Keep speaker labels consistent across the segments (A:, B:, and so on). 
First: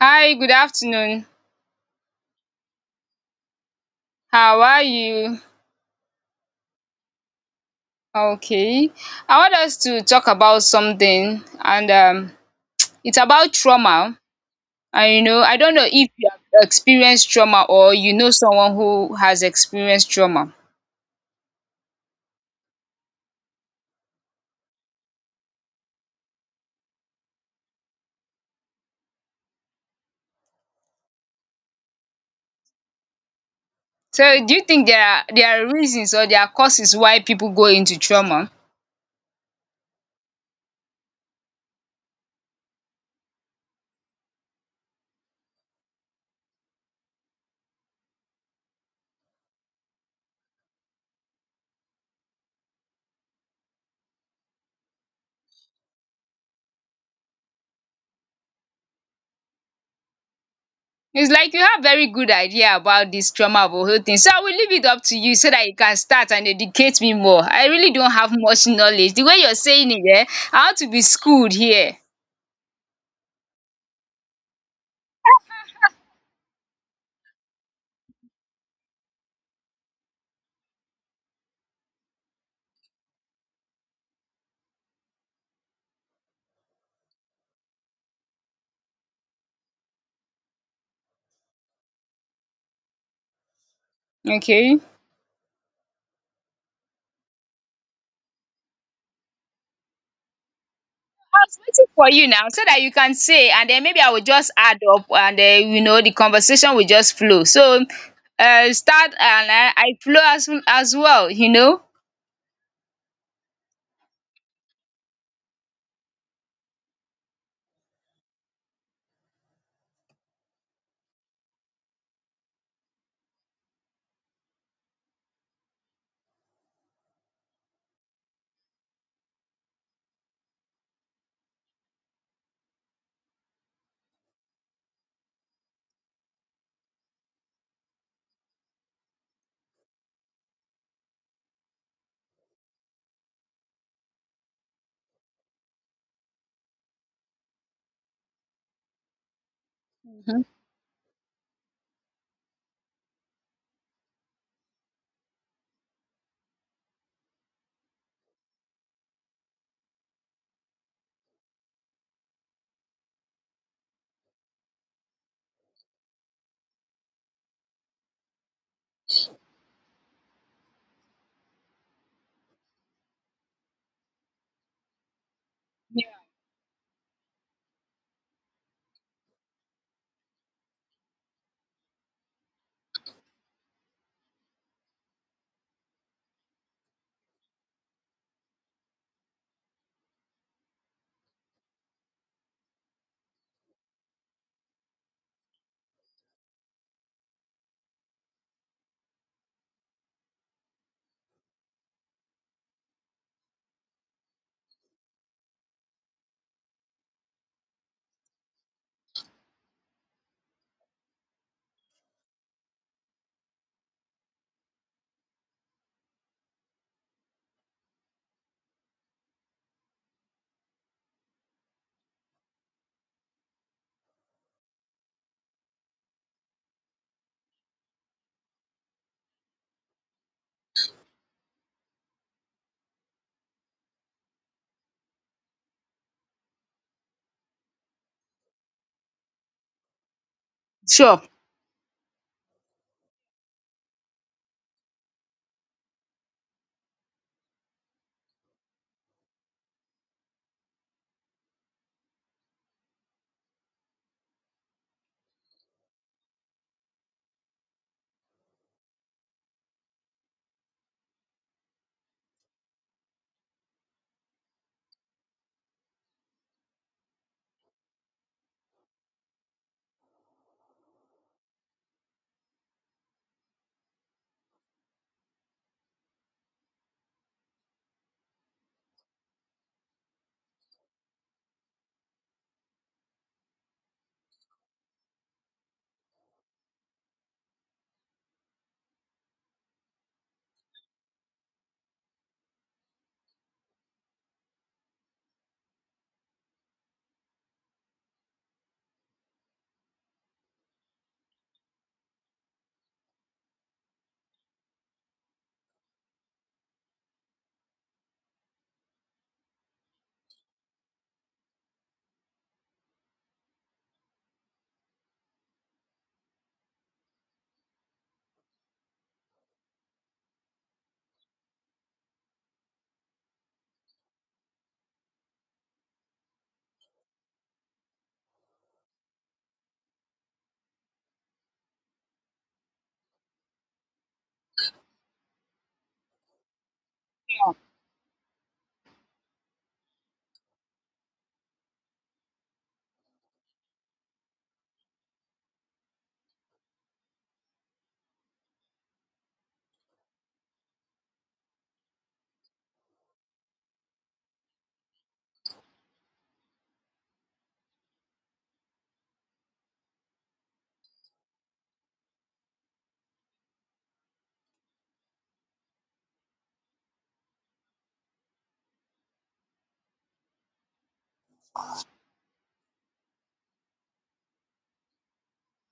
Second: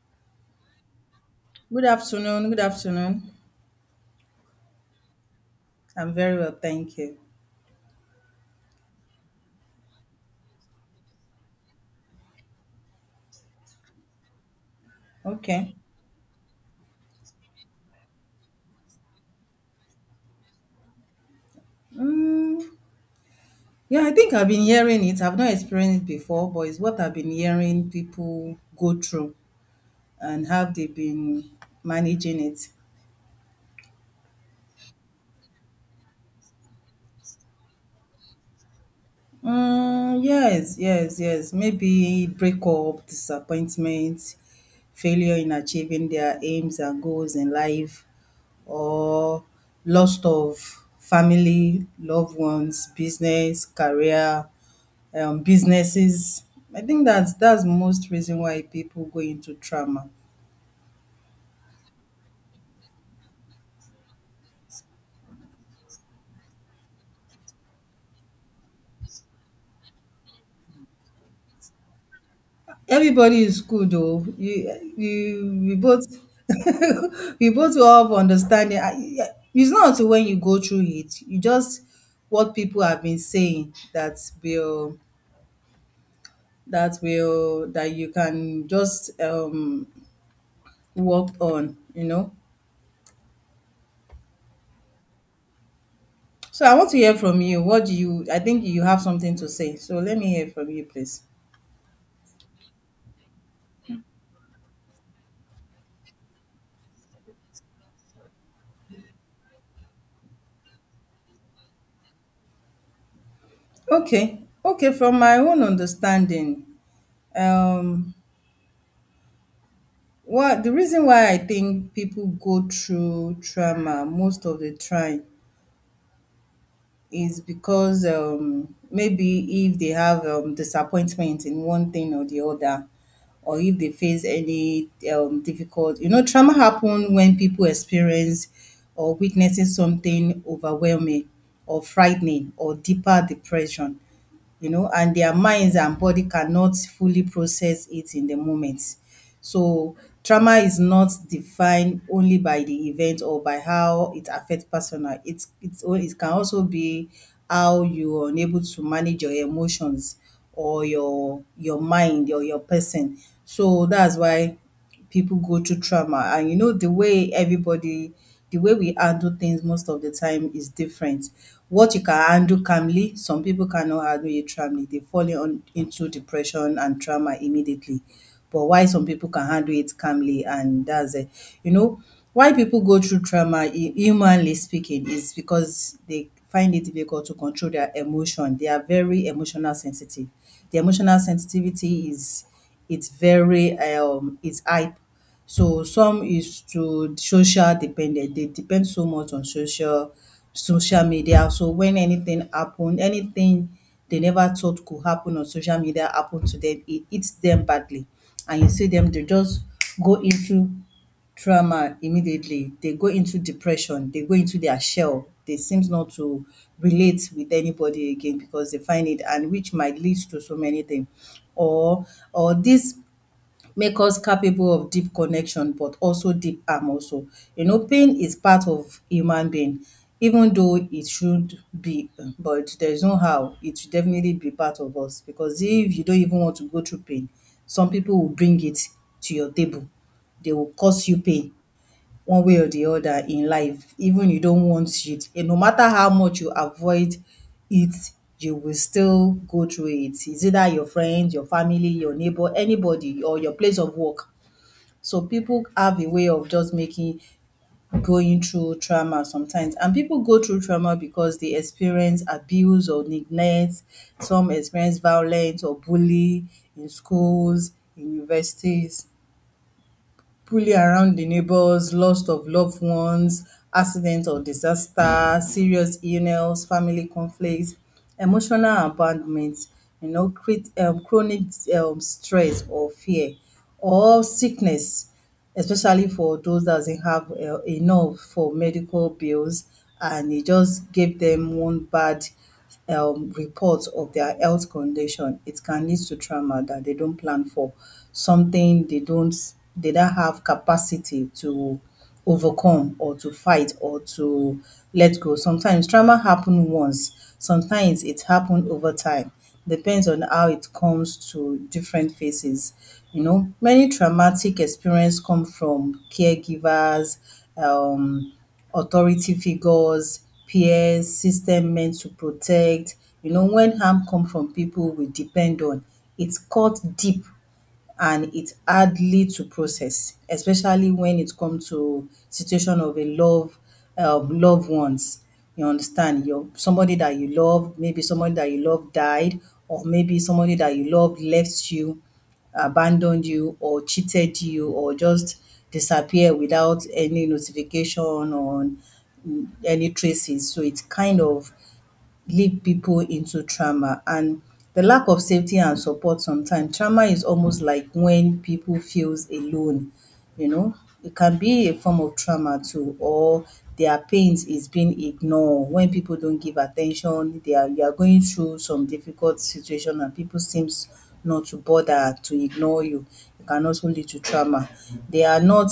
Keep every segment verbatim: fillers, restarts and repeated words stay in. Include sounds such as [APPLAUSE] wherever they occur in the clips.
A: Hi, good afternoon.
B: Good afternoon. Good afternoon.
A: How are you?
B: I'm very well, thank you.
A: Okay. I want us to talk about something and um it's about trauma. And you know, I don't
B: Okay.
A: know if you have experienced trauma or you know someone who has experienced trauma.
B: Mm, yeah, I think I've been hearing it. I've not experienced it before, but it's what I've been hearing people go through and how they've been managing it.
A: So do you think there are there are reasons or there are causes why people go into trauma?
B: Mm, yes, yes, yes. Maybe breakup, disappointment, failure in achieving their aims and goals in life, or loss of family, loved ones, business, career, um, businesses. I think that's that's most reason why people go into trauma.
A: It's like you have very good idea about this trauma of a whole thing. So I will leave it up to you so that you can start and educate me more. I really don't have much knowledge. The way you're saying it, eh, I want to be schooled here.
B: Everybody is good though. You, you, we both [LAUGHS] we both all have understanding. I- I- It's not until when you go through it, you just what people have been saying that will that will that you can just um work on. You know.
A: Okay. I
B: So I want to hear from you. What do you? I think you have something to say. So let me hear from you, please.
A: was waiting for you now so that you can say, and then maybe I will just add up, and then you know the conversation will just flow. So, uh, start and I, I flow as as well. You know.
B: Okay. Okay, from my own understanding, um, what the reason why I think people go through trauma most of the time is because um, maybe if they have um, disappointment in one thing or the other, or if they face any um, difficult, you know, trauma happen when people experience or witnessing something overwhelming or frightening or deeper depression. you know, and their minds and body cannot fully process it in the moment. So
A: Mhm.
B: trauma is not defined only by the event or by how it affects personal. It's it's it can also be how you are unable to manage your emotions or your your mind or your person. So that's why people go through trauma, and you know the way everybody, the way we handle things most of the time, is different. What you can handle calmly, some people cannot handle it calmly. They fall on, into depression and trauma immediately. But why some people can handle it calmly, and that's it. You know why people go through trauma, hu- humanly speaking, is because they find it difficult to control their emotion. They are very emotional sensitive. The emotional sensitivity is, it's very um it's hype. So some is to social dependent. They depend so much on social social media. So when anything happen, anything they never thought could happen on social media happen to them, it hits them badly. And you see them, they just go into trauma immediately. They go into depression, they go into their shell. They seems not to relate with anybody again because they find it, and which might lead to so many things. Or or this make us capable of deep connection but also deep harm also. You know, pain is part of human being, even though it should be, but there's no how it should definitely be part of us, because if you don't even want to go through pain, some people will bring it to your table. They will cause you
A: Sure.
B: pain one way or the other in life, even you don't want it. And no matter how much you avoid it, you will still go through it. It's either your friend, your family, your neighbor, anybody, or your place of work. So people have a way of just making going through trauma sometimes. And people go through trauma because they experience abuse or neglect. Some experience violence or bully in schools, in universities, poorly around the neighbors, loss of loved ones, accident or disaster, serious illness, family conflicts, emotional abandonment. You know, create um, chronic um, stress or fear or sickness, especially for those that doesn't have uh, enough for medical bills, and it just gave them one bad um, reports of their health condition. It can lead to trauma that they don't plan for, something they don't they don't have capacity to overcome or to fight or to let go. Sometimes trauma happen once, sometimes it happen over time. Depends on how it comes to different phases. You know, many traumatic experience come from caregivers, um, authority figures, peers, system meant to protect. You know, when harm come from people we depend on, it cut deep, and it's hardly to process, especially when it comes to situation of a love, um, loved ones. You understand? Your somebody that you love, maybe somebody that you love died, or maybe somebody that you love left you, abandoned you, or cheated you, or just disappear without any notification, or mm, any traces. So it's kind of lead people into trauma, and the lack of safety and support. Sometimes trauma is almost like when people feels alone, you know it can be a form of trauma too. Or their pains is being ignored, when people don't give attention. They are you are going through some difficult situation and people seems not to bother to ignore you, it can also lead to trauma. They are not,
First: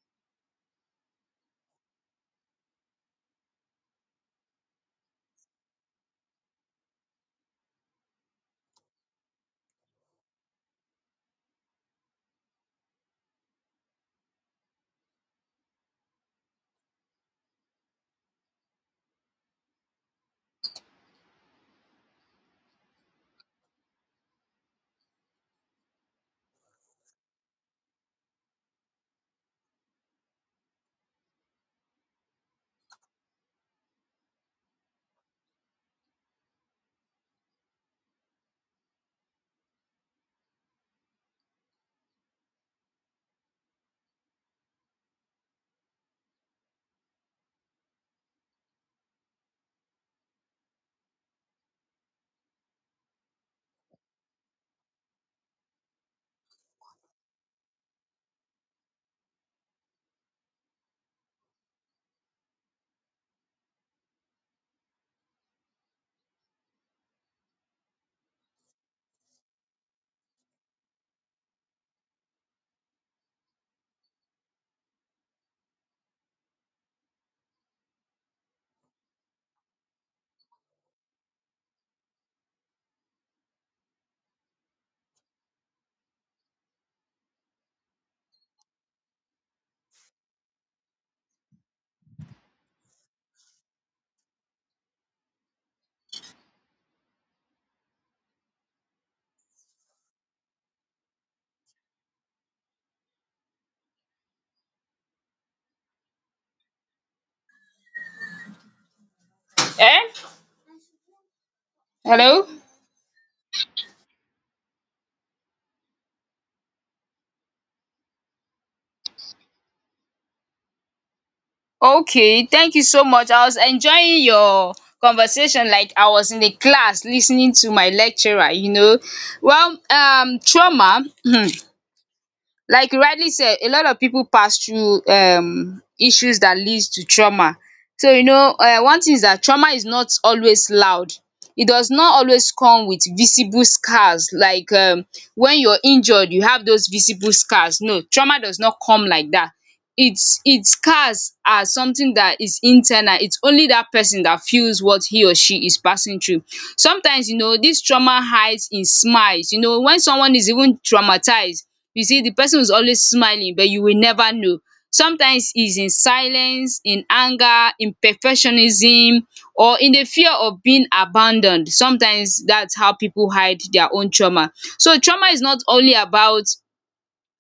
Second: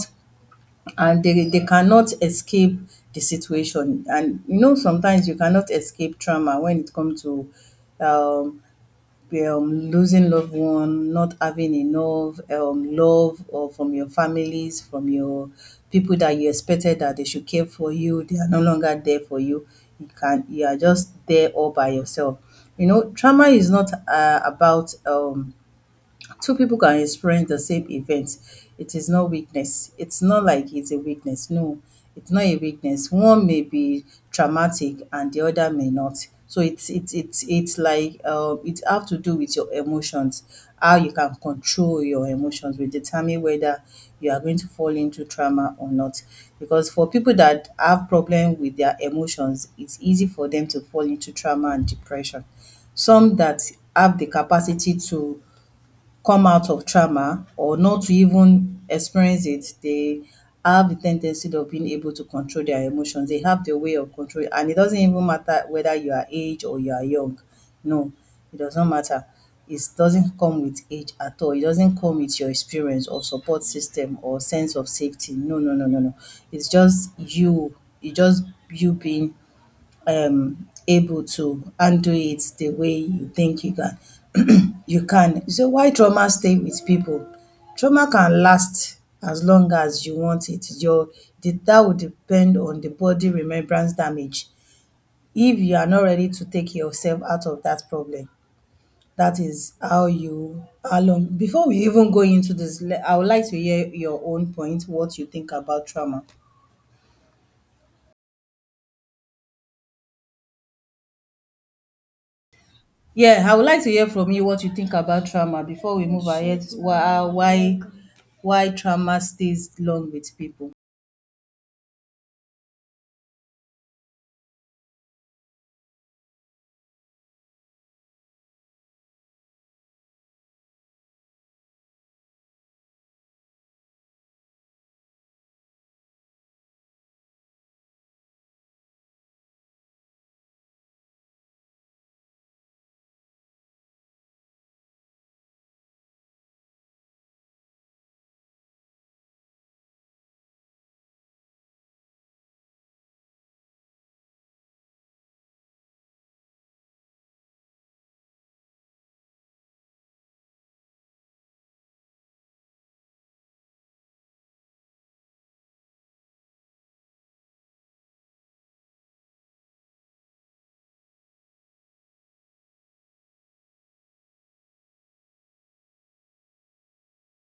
B: and they they cannot escape the situation. And you know sometimes you cannot escape trauma when it comes to um, um losing loved one, not having enough um love, or from your families, from your people that you expected that they should care for you, they are no longer there for you. You can you are just there all by yourself. You know trauma is not uh, about um Two people can experience the same event. It is not weakness. It's not like it's a weakness. No, it's not a weakness. One may be traumatic and the other may not. So it's it's it's it's like um it have to do with your emotions. How you can control your emotions will determine whether you are going to fall into trauma or not. Because for people that have problem with their emotions, it's easy for them to fall into trauma and depression. Some that have the capacity to come out of trauma or not to even experience it, they have the tendency of being able to control their emotions. They have the way of control, and it doesn't even matter whether you are age or you are young. No, it does not matter. It doesn't come with age at all. It doesn't come with your experience or support system or sense of safety. No, no, no, no, no. It's just you. It's just you being um, able to undo it the way you think you can. [CLEARS THROAT] You can. So why trauma stay with people? Trauma can last as long as you want it. Your the, that would depend on the body remembrance damage. If you are not ready to take yourself out of that problem, that is how you how long. Before we even go into this, le- I would like to hear your own point. What you think about trauma?
A: Eh? Hello.
B: Yeah, I would like to hear from you what you think about trauma before we move ahead. Why, why, why trauma stays long with people?
A: Okay, thank you so much. I was enjoying your conversation like I was in the class listening to my lecturer, you know. Well, um trauma [CLEARS THROAT] like you rightly said, a lot of people pass through um issues that leads to trauma. So you know, um one thing is that trauma is not always loud. It does not always come with visible scars like, um when you're injured you have those visible scars. No, trauma does not come like that. Its its scars are something that is internal. Its only that person that feels what he or she is passing through. Sometimes, you know, this trauma hides in smiles. You know, when someone is even traumatized, you see the person is always smiling but you will never know. Sometimes is in silence, in anger, in perfectionism, or in the fear of being abandoned. Sometimes that's how people hide their own trauma. So trauma is not only about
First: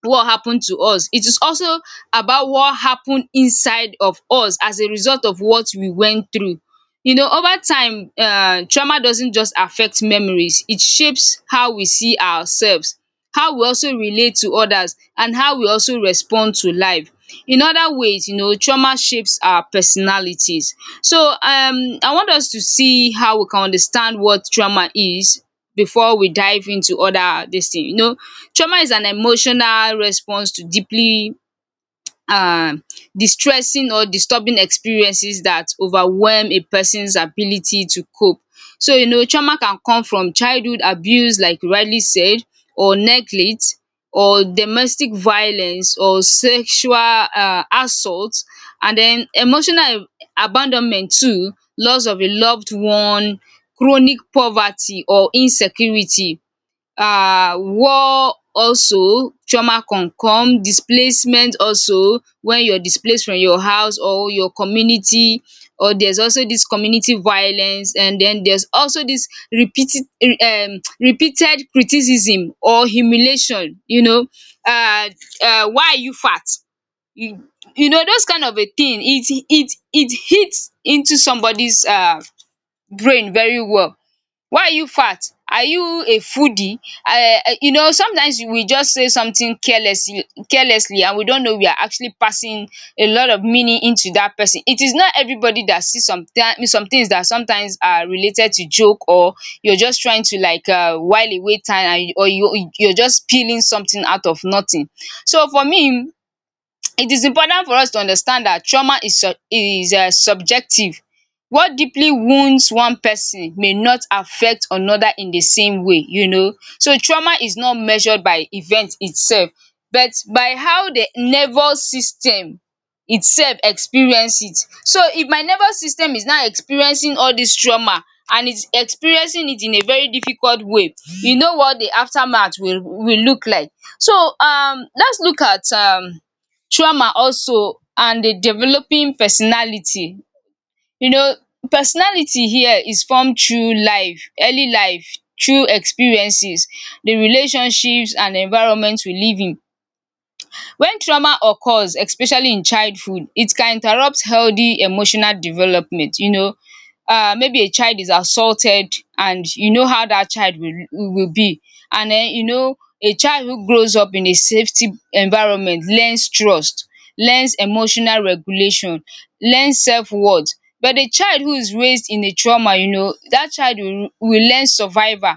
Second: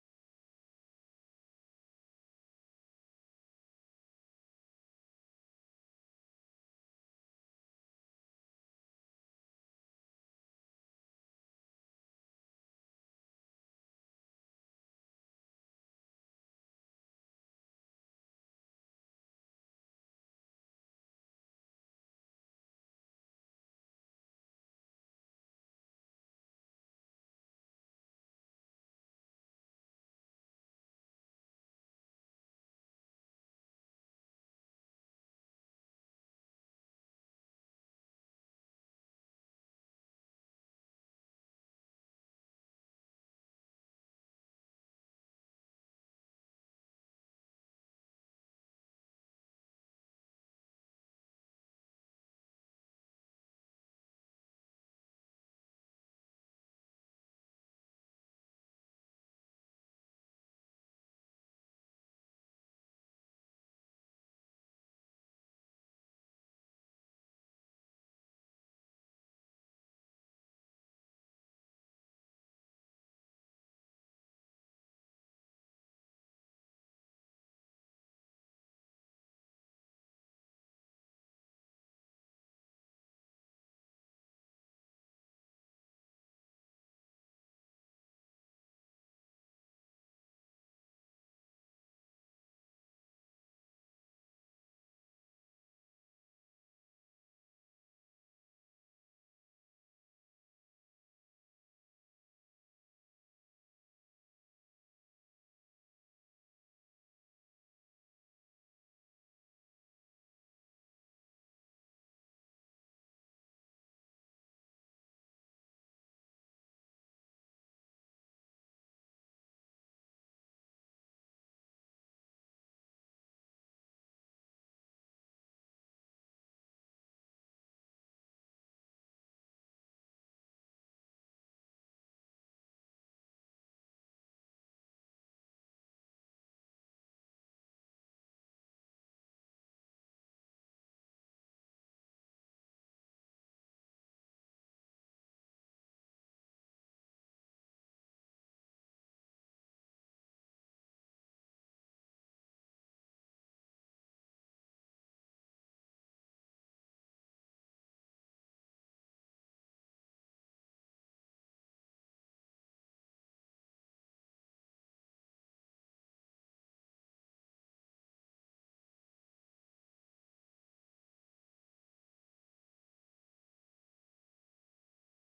A: what happened to us. It is also about what happened inside of us as a result of what we went through. You know, over time, uh, trauma doesn't just affect memories, it shapes how we see ourselves, how we also relate to others, and how we also respond to life. In other ways, you know, trauma shapes our personalities. So, um, I want us to see how we can understand what trauma is before we dive into other this thing. You know, trauma is an emotional response to deeply, um distressing or disturbing experiences that overwhelm a person's ability to cope. So you know, trauma can come from childhood abuse like you rightly said, or neglect, or domestic violence, or sexual um assault, and then emotional ab- abandonment too, loss of a loved one, chronic poverty or insecurity, um war also. Trauma can come displacement also, when you're displaced from your house or your community, or there's also this community violence, and then there's also this repeated um repeated criticism or humiliation, you know. uh, uh, why are you fat? You you know those kind of a thing, it it it hits into somebody's uh brain very well. Why are you fat? Are you a foodie? Um you know, sometimes we just say something carelessly carelessly, and we don't know we are actually passing a lot of meaning into that person. It is not everybody that sees some th- some things that sometimes are related to joke, or you're just trying to, like, um while away time, and or you you're just peeling something out of nothing. So for me it is important for us to understand that trauma is sub is um subjective. What deeply wounds one person may not affect another in the same way, you know. So trauma is not measured by event itself but by how the nervous system itself experience it. So if my nervous system is now experiencing all this trauma and is experiencing it in a very difficult way, you know what the aftermath will will look like. So um let's look at um trauma also and the developing personality. You know, personality here is formed through life, early life, through experiences, the relationships and environment we live in. When trauma occurs, especially in childhood, it can interrupt healthy emotional development. You know, uh, maybe a child is assaulted and you know how that child will will be. And then, you know, a child who grows up in a safety environment learns trust, learns emotional regulation, learns self worth. But a child who is raised in a trauma, you know, that child will will learn survival,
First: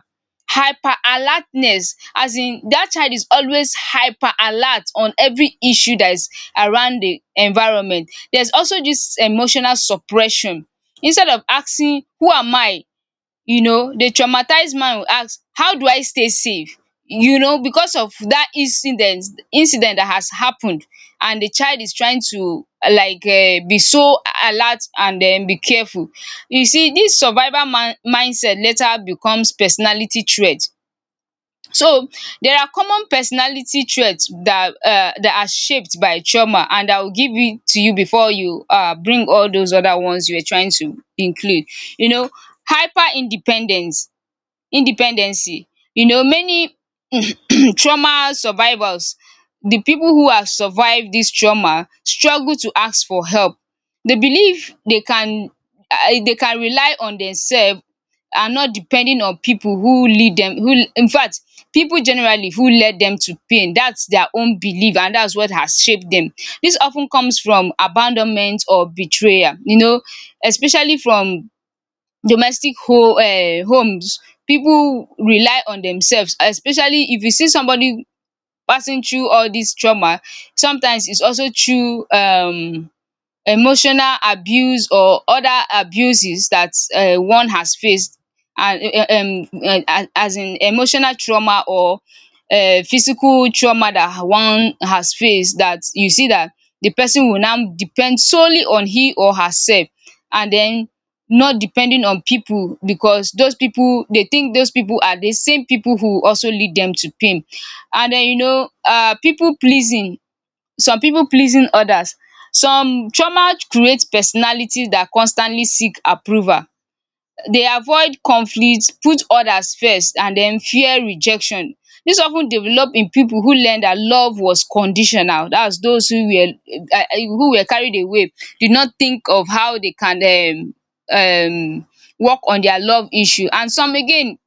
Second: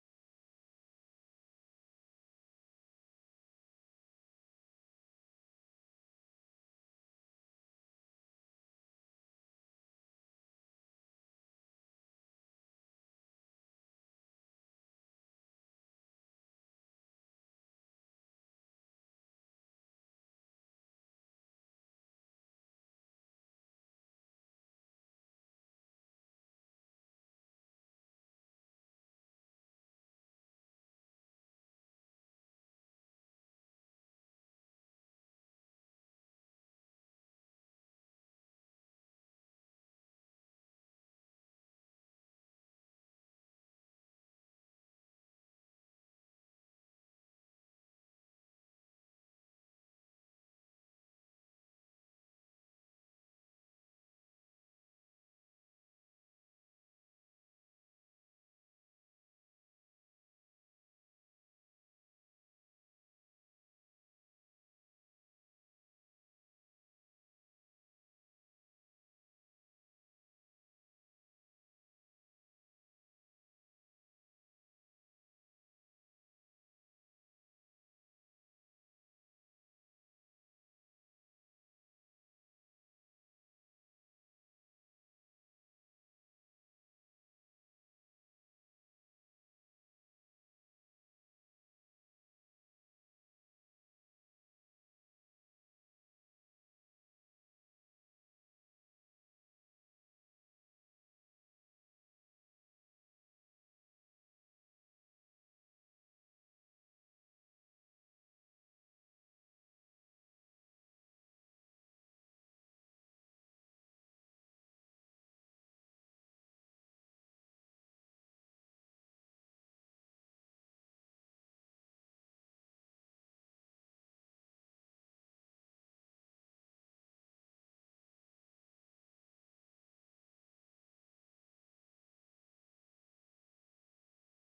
A: hyper alertness, as in that child is always hyper alert on every issue that is around the environment. There's also this emotional suppression. Instead of asking who am I, you know, the traumatized man will ask how do I stay safe, you know, because of that incident incident that has happened, and the child is trying to, uh, like, um be so alert and then be careful. You see this survival man- mindset later becomes personality trait. So there are common personality traits that um that are shaped by trauma, and I will give it to you before you um bring all those other ones you were trying to include. You know, hyper independence, independency. You know, many [CLEARS THROAT] trauma survivors, the people who have survived this trauma, struggle to ask for help. They believe they can um they can rely on themselves, and not depending on people who lead them, who in fact, people generally, who led them to pain. That's their own belief and that's what has shaped them. This often comes from abandonment or betrayal, you know, especially from domestic ho um homes. People rely on themselves, especially if you see somebody passing through all this trauma. Sometimes it's also through um emotional abuse or other abuses that um one has faced, and um um, uh, as in emotional trauma or um physical trauma that one has faced, that you see that the person will now depend solely on he or herself, and then not depending on people because those people, they think those people are the same people who also lead them to pain. And then, you know, um pipu pleasing, some pipu pleasing others. Some trauma create personality dat constantly seek approval. Dey avoid conflict, put others first and den fear rejection. Dis of ten develop in pipu who learn dat love was conditional, dats those who were, um who were carried away, did not think of how dey can um um work on their love issue. And some again,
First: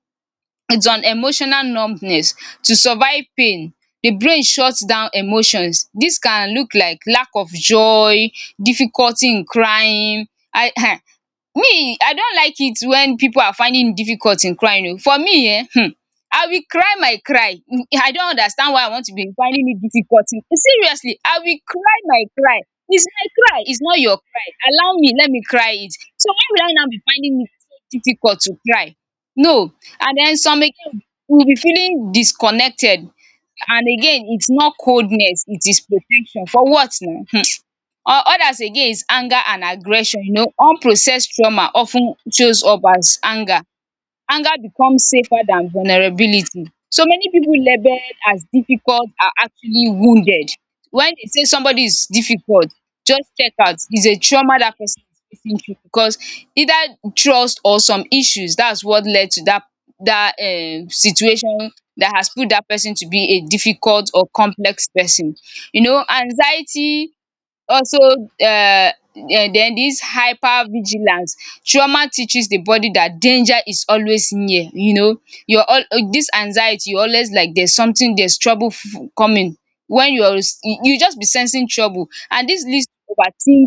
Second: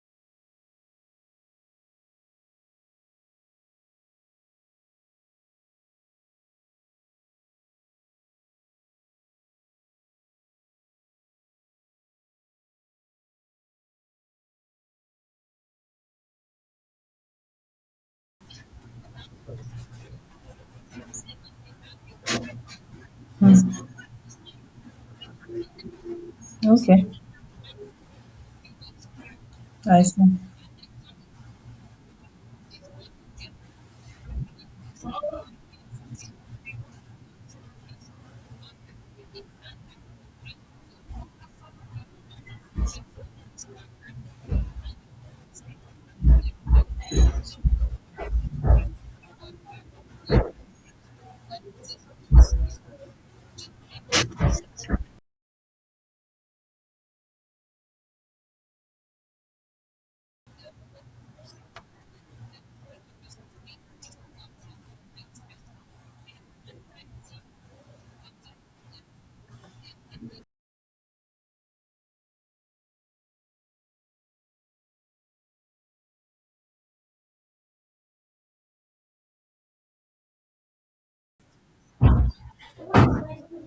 A: it's an emotional numbness. To survive pain, the brain shuts down emotions. Dis can look like lack of joy, difficulty in crying. I [LAUGHS] um Me I don like it when pipu are finding it difficult in crying oh. For me, um um I will cry my cry. um I don understand why I want to be finding it difficult in, seriously, I will cry my cry. It's my cry, it's not your cry. Allow me, let me cry it. So why will I now be
B: Okay,
A: finding it so difficult to cry? No,
B: I
A: and
B: see.
A: then some again will be feeling disconnected, and again, it's not coldness, it is protection. For what now? um Others again is anger and aggression. You know, unprocessed trauma of ten shows up as anger. Anger becomes safer than vulnerability. So many people labeled as difficult are actually wounded. When they say somebody is difficult, just check out is a trauma that person is facing through, because either trust or some issues, that's what led to that that um situation that has put that person to be a difficult or complex person. You know, anxiety also, um den dis hyper vigilance. Trauma teaches the body that danger is always near, you know. You're Your this anxiety, you always like there's something, there's trouble f- coming. When you're s- you are you just be sensing trouble, and this leads to overthinking,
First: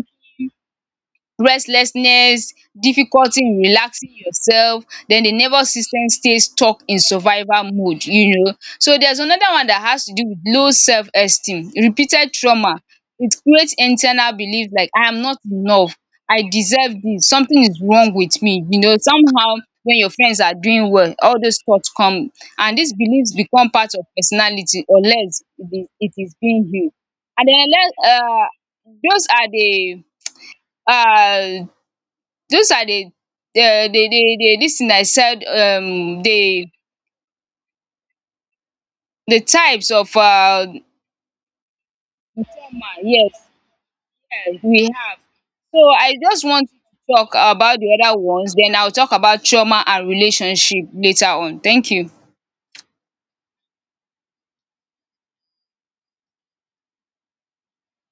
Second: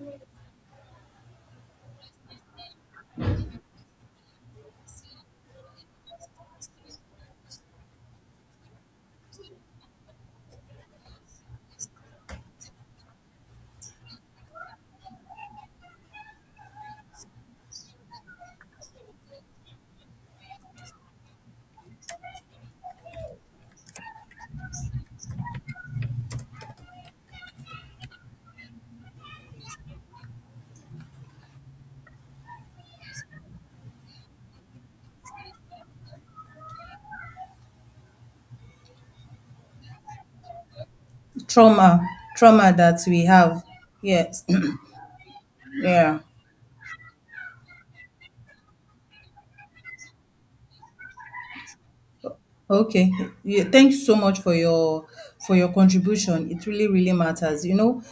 A: restlessness, difficulty in relaxing yourself. Then the nervous system stays stuck in survival mode, you know. So there's another one that has to do with low self-esteem, repeated trauma. It creates internal belief like I am not enough, I deserve this, something is wrong with me, you know. Somehow when your friends are doing well, all those thoughts come, and these beliefs become part of personality unless it is, it is being healed. And then let, um those are the uh. Those are the, uh, the the the this thing I said, um the the types of um
B: Trauma, trauma
A: trauma,
B: that we
A: yes,
B: have. Yes,
A: um we have.
B: [CLEARS THROAT]
A: So I
B: yeah.
A: just want to talk about the other ones, then I'll talk about trauma and relationship later on. Thank you.
B: Okay. Yeah, thank you so much for your for your contribution. It really, really matters. You know,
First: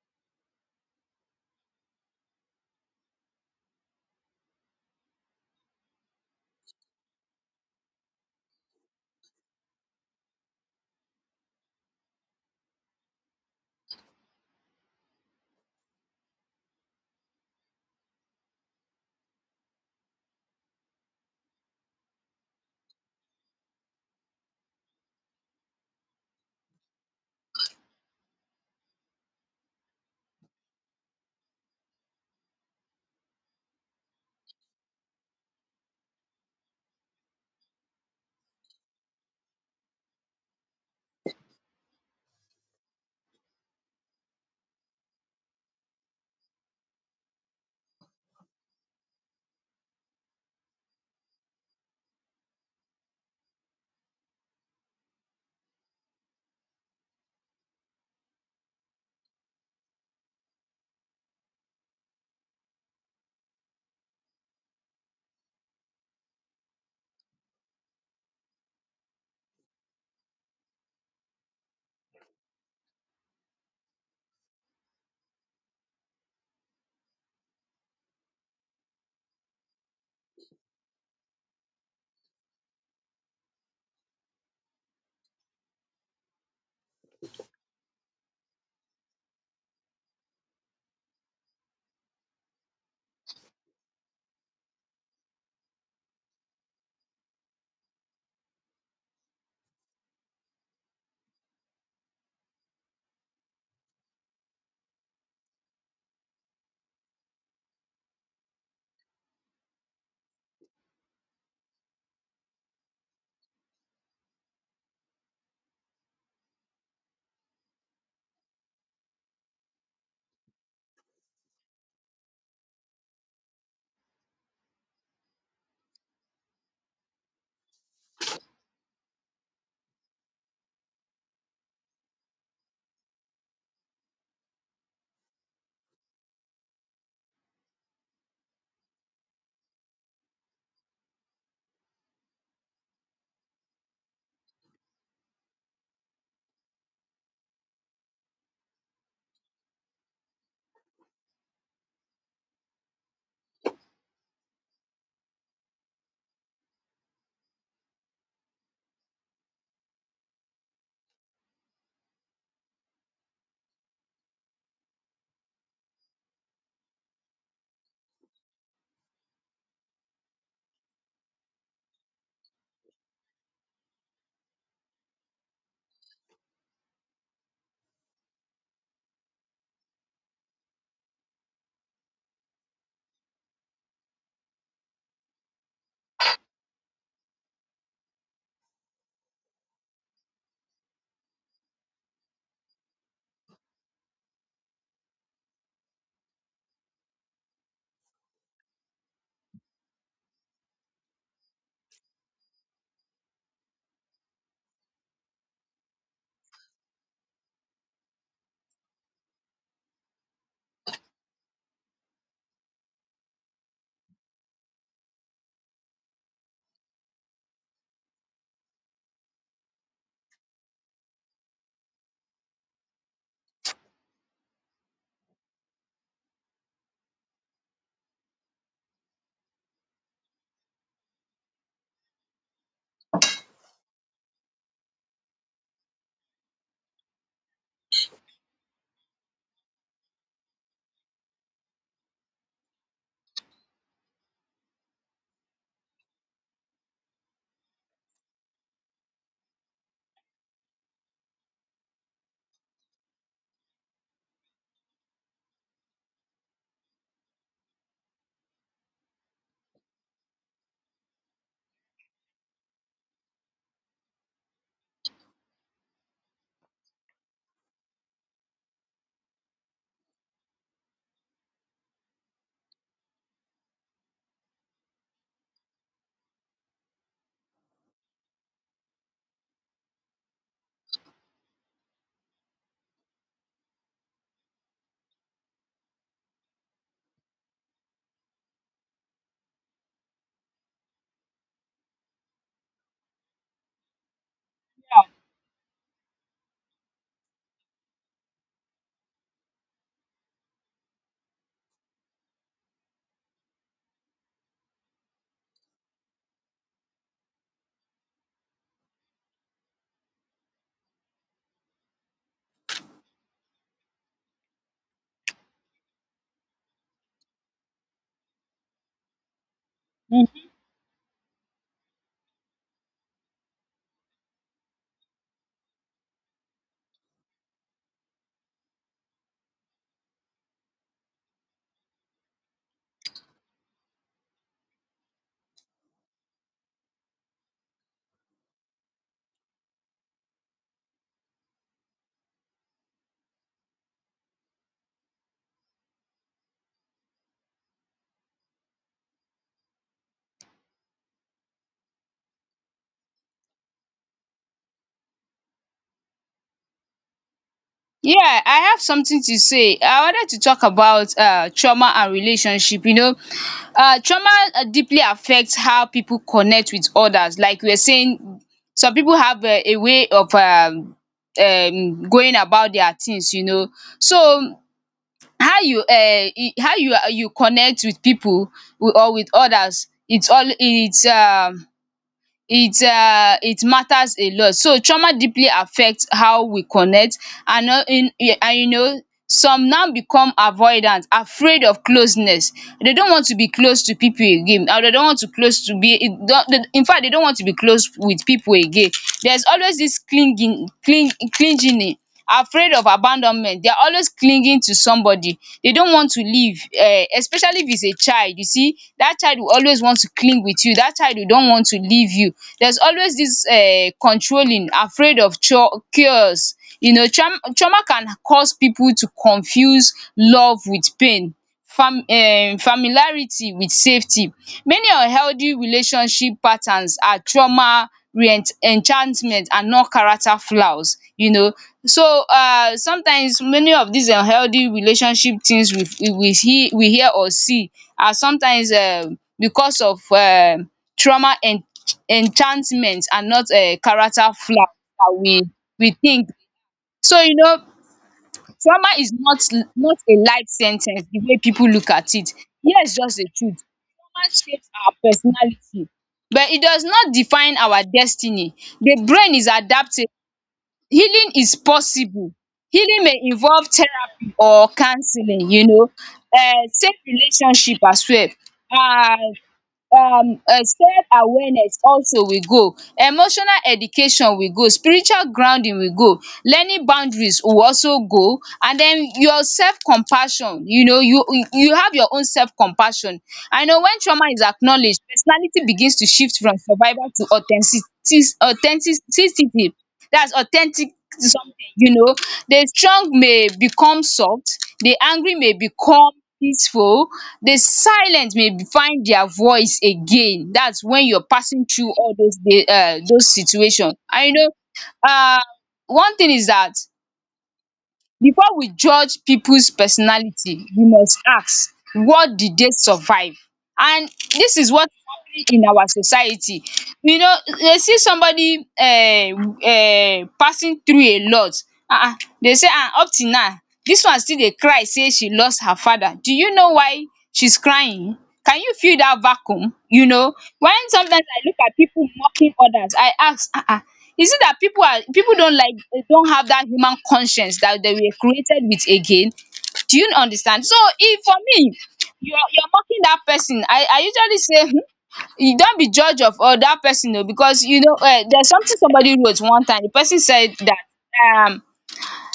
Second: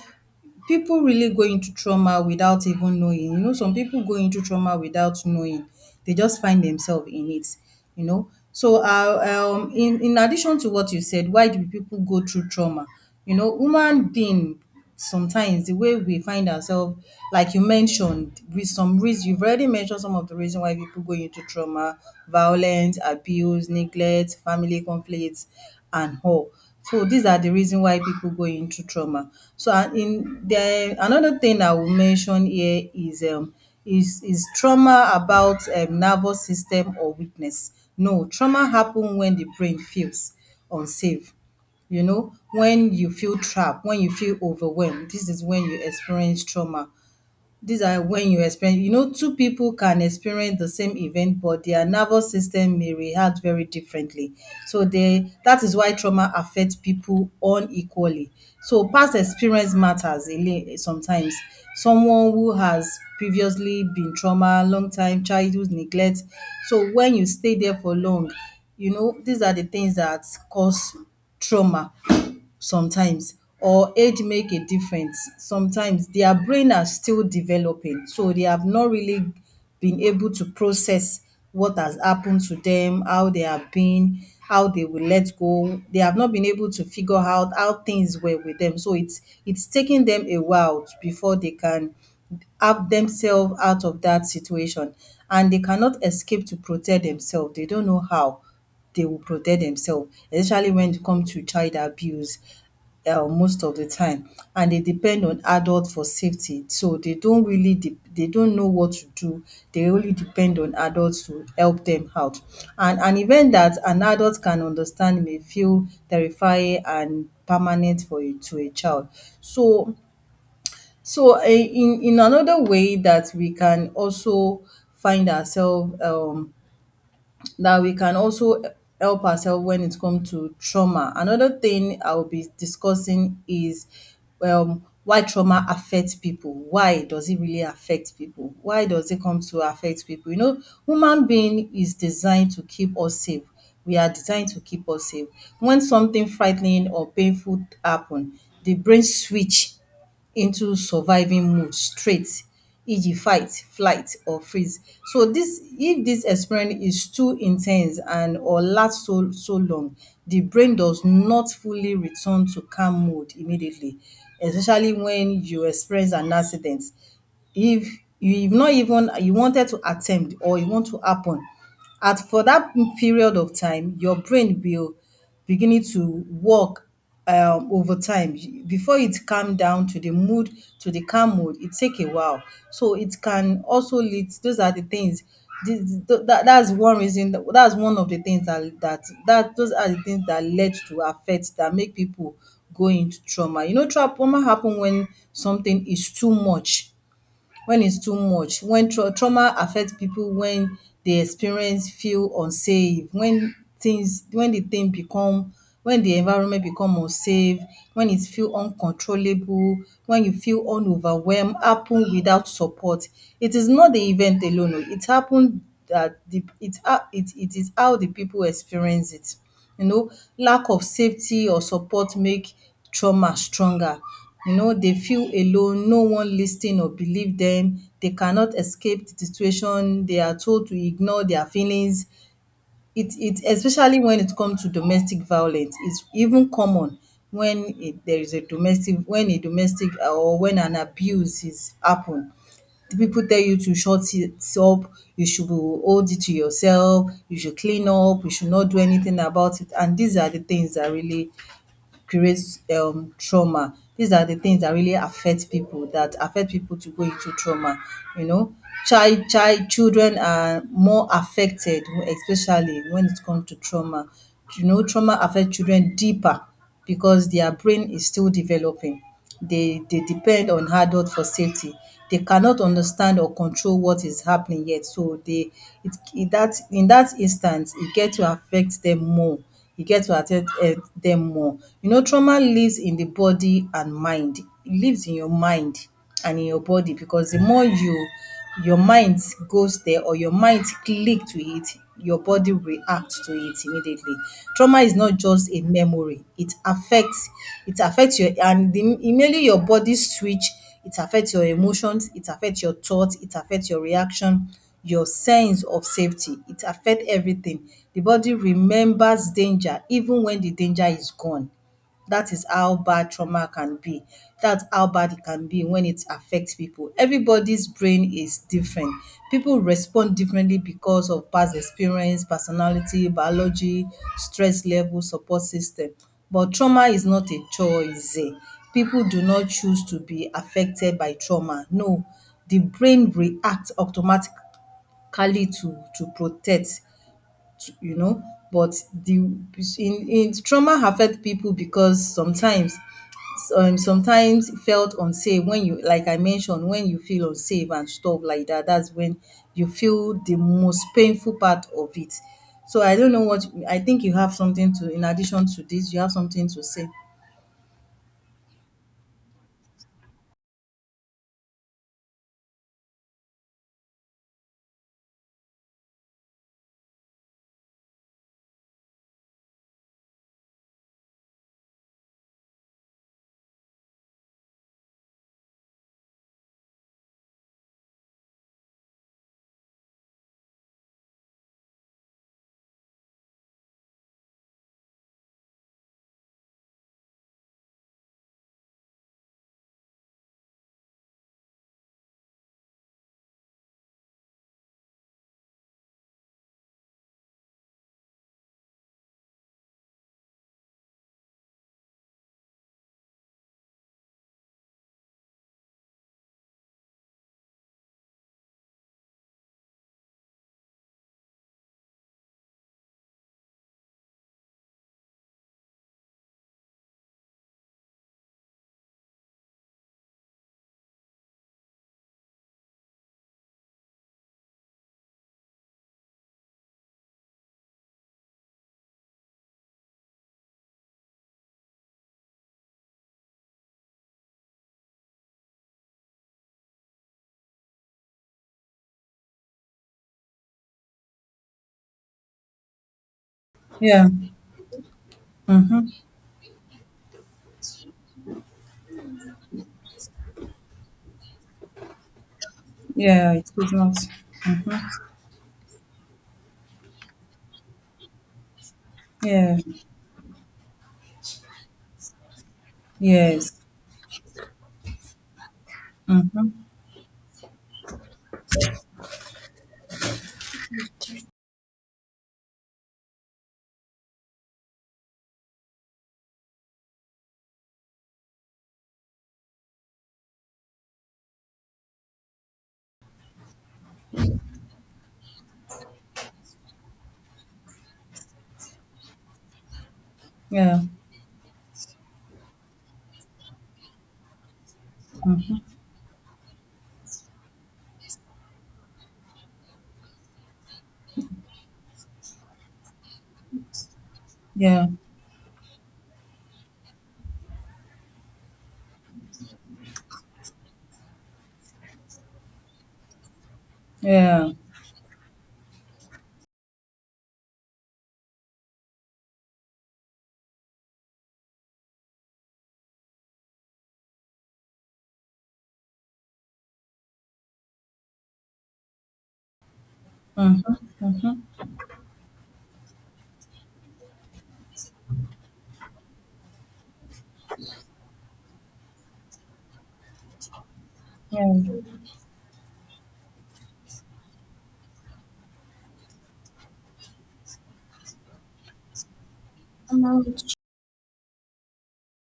B: people really go into trauma without even knowing. You know, some people go into trauma without knowing. They just find themselves in it, you know. So, uh, um, in, in addition to what you said, why do people go through trauma? You know, human being, sometimes the way we find ourselves, like you mentioned, with some reason, you've already mentioned some of the reason why people go into trauma: violence, abuse, neglect, family conflicts, and all. So these are the reason why people go into trauma. So, and in the another thing I will mention here is um is is trauma about um nervous system or weakness. No, trauma happen when the brain feels unsafe. You know, when you feel trapped, when you feel overwhelmed, this is when you experience trauma. These are when you experience, you know, two people can experience the same event, but their nervous system may react very differently. So they that is why trauma affects people unequally. So past experience matters a li- sometimes. Someone who has previously been trauma, long time childhood neglect. So when you stay there for long, you know, these are the things that cause trauma sometimes, or age make a difference sometimes. Their brain are still developing, so they have not really been able to process what has happened to them, how they have been, how they will let go. They have not been able to figure out how things were with them. So it's it's taking them a while before they can have themselves out of that situation, and they cannot escape to protect themselves. They don't know how they will protect themselves, especially when it comes to child abuse, um most of the time, and they depend on adult for safety. So they don't really de they don't know what to do. They only depend on adults to help them out. And an event that an adult can understand may feel terrifying and permanent for a to a child. So so, eh, in in another way that we can also find ourselves, um, that we can also help ourselves when it comes to trauma. Another thing I will be discussing is um, why trauma affects people. Why does it really affect people? Why does it come to affect people? You know, human being is designed to keep us safe. We are designed to keep us safe. When something frightening or painful happen, the brain switch into surviving mode straight e g fight, flight or freeze. So dis if dis experience is too in ten se and or last so so long, the brain does not fully return to calm mode immediately, especially when you experience an accident. If you, if not even you wanted to attempt or e want to happen at for that period of time, your brain will beginning to work um over time before it calm down to the mood, to the calm mood, it take a while. So it can also lead, those are the things, this that that's one reason That, that's one of the things that that that those are the things that led to affect, that make people go into trauma. You know, tra- trauma happen when something is too much. When it's too much, when tra- trauma affect people, when dey experience feel unsafe, when things when the thing become, when the environment become unsafe, when it feel uncontrollable, when you feel un overwhelmed happen without support. It is not the event alone o it happen, that the it ha- it it is how the people experience it, you know. Lack of safety or support make trauma stronger. You know, dey feel alone, no one lis ten or believe dem, they cannot escape the situation, they are told to ignore their feelings. It it especially when it come to domestic violence, it's even common. When a there is a domestic when a domestic or when an abuse is happen, the people tell you to shut it up, you should hold it to yourself, you should clean up, you should not do anything about it. And these are the things that really creates um trauma. These are the things that really affect people, that affect people to go into trauma. You know, child child children are more affected, especially when it comes to trauma. You know, trauma affect children deeper because their brain is still developing. They they depend on adult for safety. They cannot understand or control what is happening yet. So they, it in that in that instance, e get to affect them more. E get to affect um dem more. You know, trauma lives in the body and mind. E lives in your mind and in your body, because the more you, your mind goes there, or your mind click to it, your body reacts to it immediately. Trauma is not just a memory, it affects, it affects your and the immediately your body switch it affects your emotions, it affects your thoughts, it affects your reaction, your sense of safety, it affects everything. The body remembers danger even when the danger is gone. That is how bad trauma can be. That's how bad it can be when it affects people. Everybody's brain is different. People respond differently because of past experience, personality, biology, stress level, support system. But trauma is not a choice. eh. People do not choose to be affected by trauma. No, the brain reacts automatically to to protect, to, you know but the in, in trauma affect people because sometimes, um, sometimes felt unsafe, when you, like I mentioned, when you feel unsafe and stuff like that, that's when you feel the most painful part of it. So I don't know what, I think you have something to, in addition to this, you have something to say.
A: Yeah, I have something to say. I wanted to talk about, uh, trauma and relationship. You know, uh, trauma uh, deeply affects how people connect with others. Like we are saying, some people have, uh, a way of, um, um, going about their things. You know, so how you uh, i- how you uh, you connect with people wi- or with others, it's all it's um it um it matters a lot. So trauma deeply affect how we connect and and you know some now become avoidant, afraid of closeness. They don't want to be close to pipu again, or they don't want to close to be in fact they don't want to be close with pipu again. There's always dis clinging cling clingy, afraid of abandonment. They are always clinging to somebody, they don't want to leave, um especially if it's a child. You see that child will always want to cling with you, that child will don't want to leave you. There's always this um controlling, afraid of cures. You know, trauma trauma can cause people to confuse love with pain, Fam um familiarity with safety. Many unhealthy relationship patterns are trauma re-enchantment and not character flaws, you know. So, um sometimes many of dis unhealthy relationship things we we hear we hear or see are sometimes um because of um trauma en enchantment and not um
B: Yeah.
A: character flaw dat we
B: Mm.
A: we think. So, you know, trauma is not not a life sen ten ce the way people look at it. Here's just the
B: Yeah. It's
A: truth.
B: Christmas.
A: Trauma shapes our personality, but it does not define our destiny. The brain is
B: Yeah.
A: adaptable. Healing is possible. Healing may
B: Yes.
A: involve therapy or counselling, you know, um safe relationship as well, um um um self awareness also we go, emotional education we go, spiritual grounding we go, learning boundaries we also go, and then your self compassion. You know, you you have your own self compassion. I know when trauma is acknowledged, personality begins to shift from survival to authenticity authenticity. That's
B: Yeah.
A: authentic something, you know. The strong may become soft, the angry may become peaceful, the silence may be- find their voice again. That's when you're passing through all those day um those situation. And you know,
B: Yeah.
A: um one thing is that before we judge people's personality, we must ask, what did they survive? And
B: Yeah.
A: this is what is happening in our society. You know, they see somebody um um passing through a lot. um they say, um up till now, dis one still dey cry sey she lost her father. Do you know why she's crying? Can you feel dat vacuum? You know, when
B: Mm.
A: sometimes I look at pipu mocking others, I ask, um is it dat pipu are pipu don't like don't have dat human conscience dat they were created with again? Do you understand? So if for me,
B: Yeah.
A: you're you're mocking dat person, I I usually say, um you don't be judge of other person oo. Because you know, um there's something somebody wrote one time. The person said that, um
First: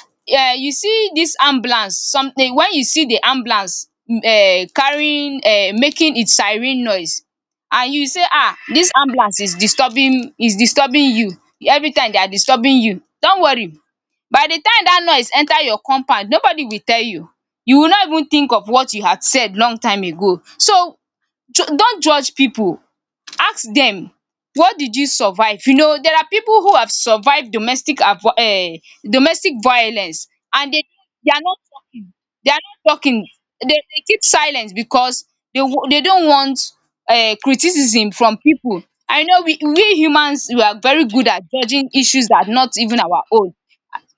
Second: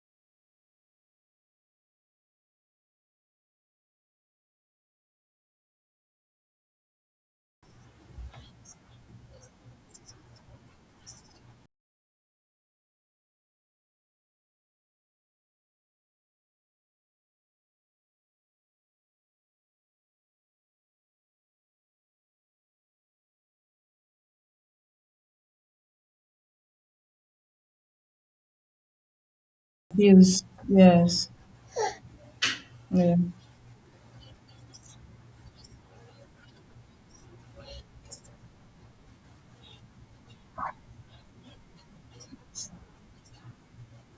A: um you see this ambulance something when you see the ambulance um carrying, um making its siren noise, and you say, um this ambulance is disturbing is disturbing you every time. They are disturbing you, don't worry. By the time that noise enter your compound, nobody will tell you. You will not even think of what you had said long time ago. So ju don't judge people, ask dem, what did you survive? You know, there are pipu who have survive domestic um domestic violence,
B: Views.
A: and dey
B: Yes.
A: they are not talking, they are not
B: Yeah.
A: talking. Dey dey keep silent because dey dey don't want um criticism from pipu. And you know, we we humans, we are very good at judging issues that are not even our own.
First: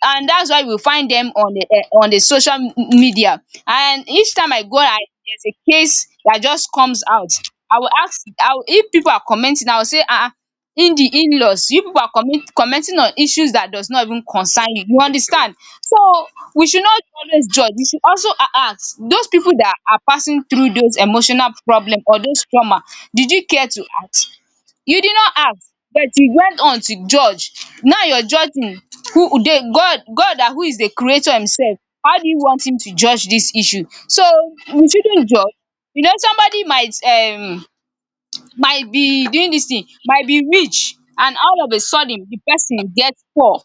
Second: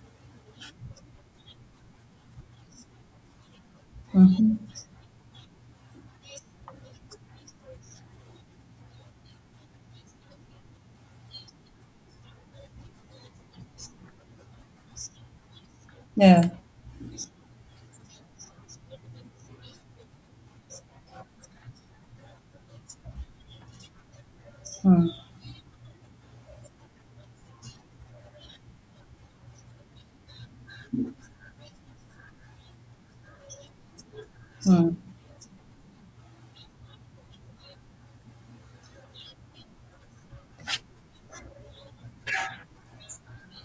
A: And that's why we find them on the eh on the social m- media. And each time
B: Mm.
A: I go and there's a case that just comes out, I will ask I will, if people are commenting, I will say, ah, ah, in the in-laws, you people are comment commenting on issues that does not even concern you. You understand? So
B: Yeah.
A: we should not always judge. We should also a ask those people that are passing through those emotional problem or those trauma, did you care to ask? You did
B: Mm.
A: not ask, but you went on to judge. Now you're judging who? The God God that, who is the creator himself. How do you want him to judge this issue? So we
B: Mm.
A: shouldn't judge. You know, somebody might, um might be doing this thing, might be rich, and all of a sudden the person gets poor.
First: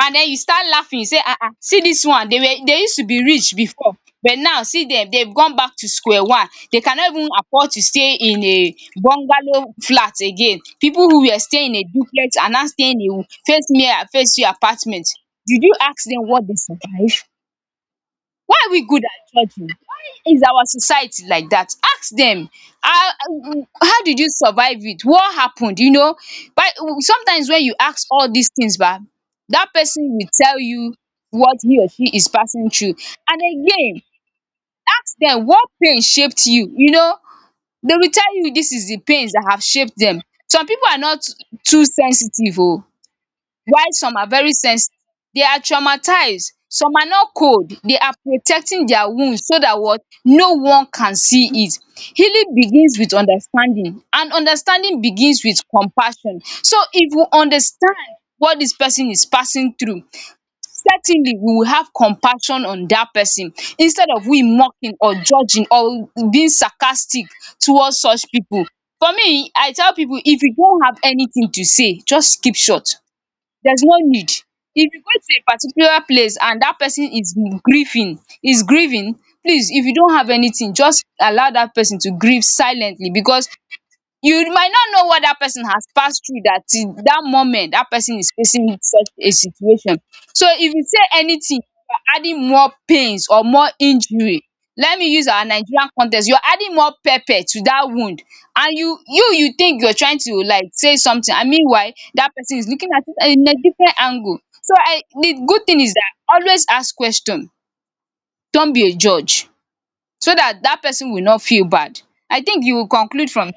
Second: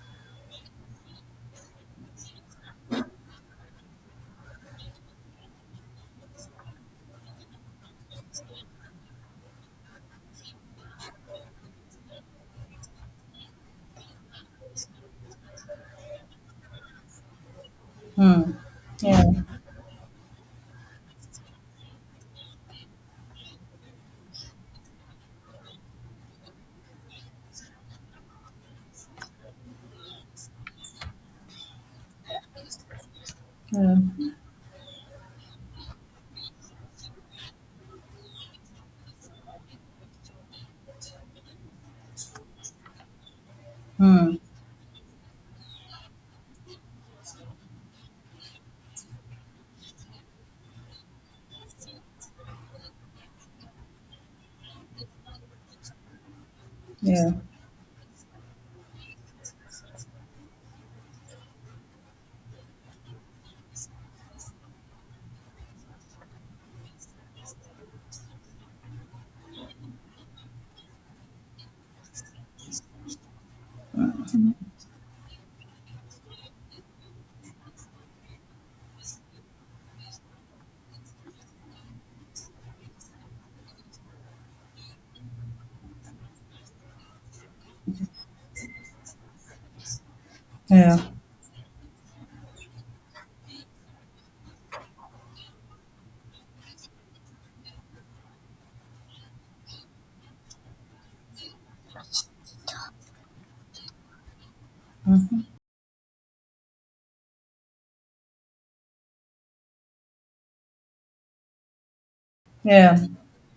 A: And then you start laughing. You say, "Ah, ah! See this one. They were they used to be rich before, but now see them. They've gone back to square one. They cannot even afford to stay in a bungalow flat again. People who were staying in a duplex are now staying in a face me I face you apartment. Did you ask them what they survive?
B: Mm.
A: Why are we good
B: Yeah.
A: at judging? Why is our society like that? Ask them, how, how did you survive it? What happened? You know, but sometimes when you ask all these things, ba, that person will tell you what he or she is passing through. And
B: Yeah.
A: again, ask them, what pain shaped you? You know, they will tell you this is the pains that have shaped them. Some people are not too sensitive. Oh. While some are
B: Mm.
A: very sensitive, they are traumatized. Some are not cold, they are protecting their wound so that what no one can see it. Healing begins with understanding, and understanding begins with compassion. So if we
B: Yeah.
A: understand what this person is passing through, certainly we will have compassion on that person, instead of we mocking or judging or being sarcastic towards such people. For me, I tell people, if you don't have anything to say, just keep short. There's no need. If you go to a particular place and that person is grieving is grieving, please, if you don't have anything, just allow that person to grieve silently. Because you might not know what that person has passed through, that till that moment that person is facing such a situation. So if you
B: Yeah,
A: say anything, you are adding more pains or more injury. Let me use our Nigerian context. You are adding more pepper to that wound. And you you you think you are trying to like say something, and meanwhile that person is looking at it in a different angle. So I the good thing is that always ask question, don't be a judge, so that that person will not feel bad. I think you will
B: yeah,
A: conclude from.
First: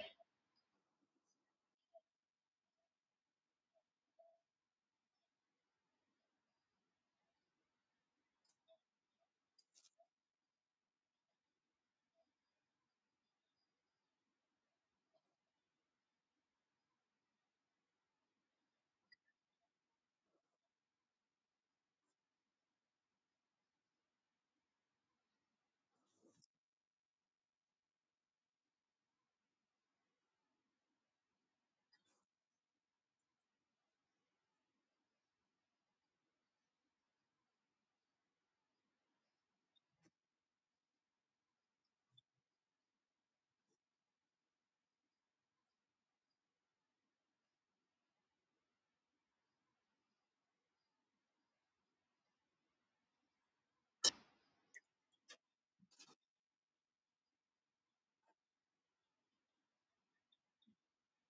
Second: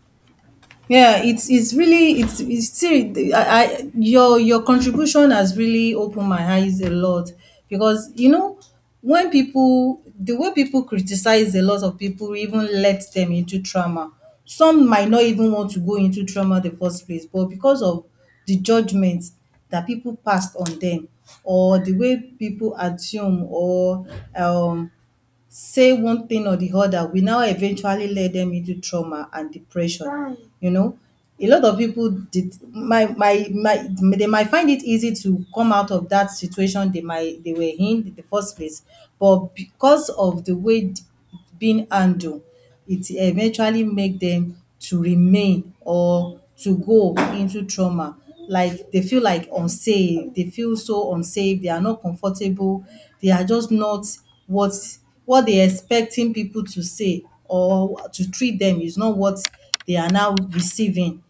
B: yeah. It's it's really it's it's still I, I your your contribution has really opened my eyes a lot, because you know, when people, the way people criticize a lot of people, even lets them into trauma. Some might not even want to go into trauma the first place, but because of the judgments that people passed on them, or the way people assume, or um say one thing or the other, will now eventually lead them into trauma and depression. Right. You know, a lot of people did my my my they might find it easy to come out of that situation they might, they were in in the first place, but because of the way being handled, it eventually make dem to remain or to go into trauma. Like they feel like unsafe, they feel so unsafe, they are not comfortable, they are just not what, what they expecting pipu to say or to treat dem is not what they are now receiving.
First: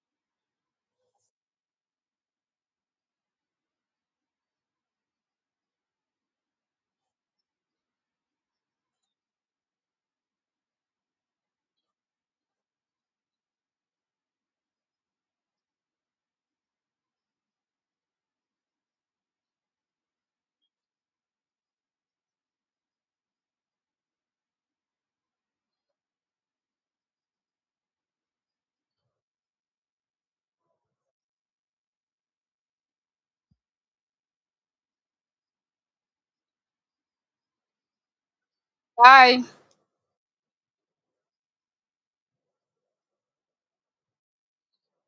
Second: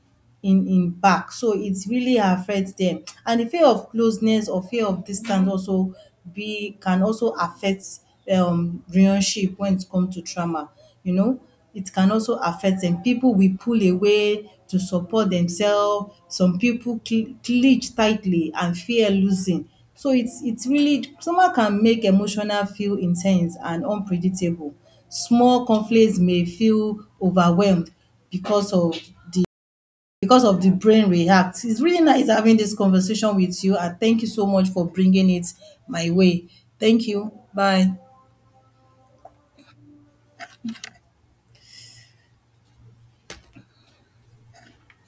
B: in in back, so it really affects them, and the fear of closeness or fear of distance also be can also affect um relationship when it comes to trauma. You know, it can also affect them, people will pull away to support themselves, some people cl- clinch tightly and fear losing. So it's it's really trauma can make emotional feel intense and unpredictable. Small conflicts may feel overwhelmed because of the, because of the brain reacts. It's really nice having this conversation with you, and thank you so much for bringing it my way. Thank you. Bye.
A: Bye.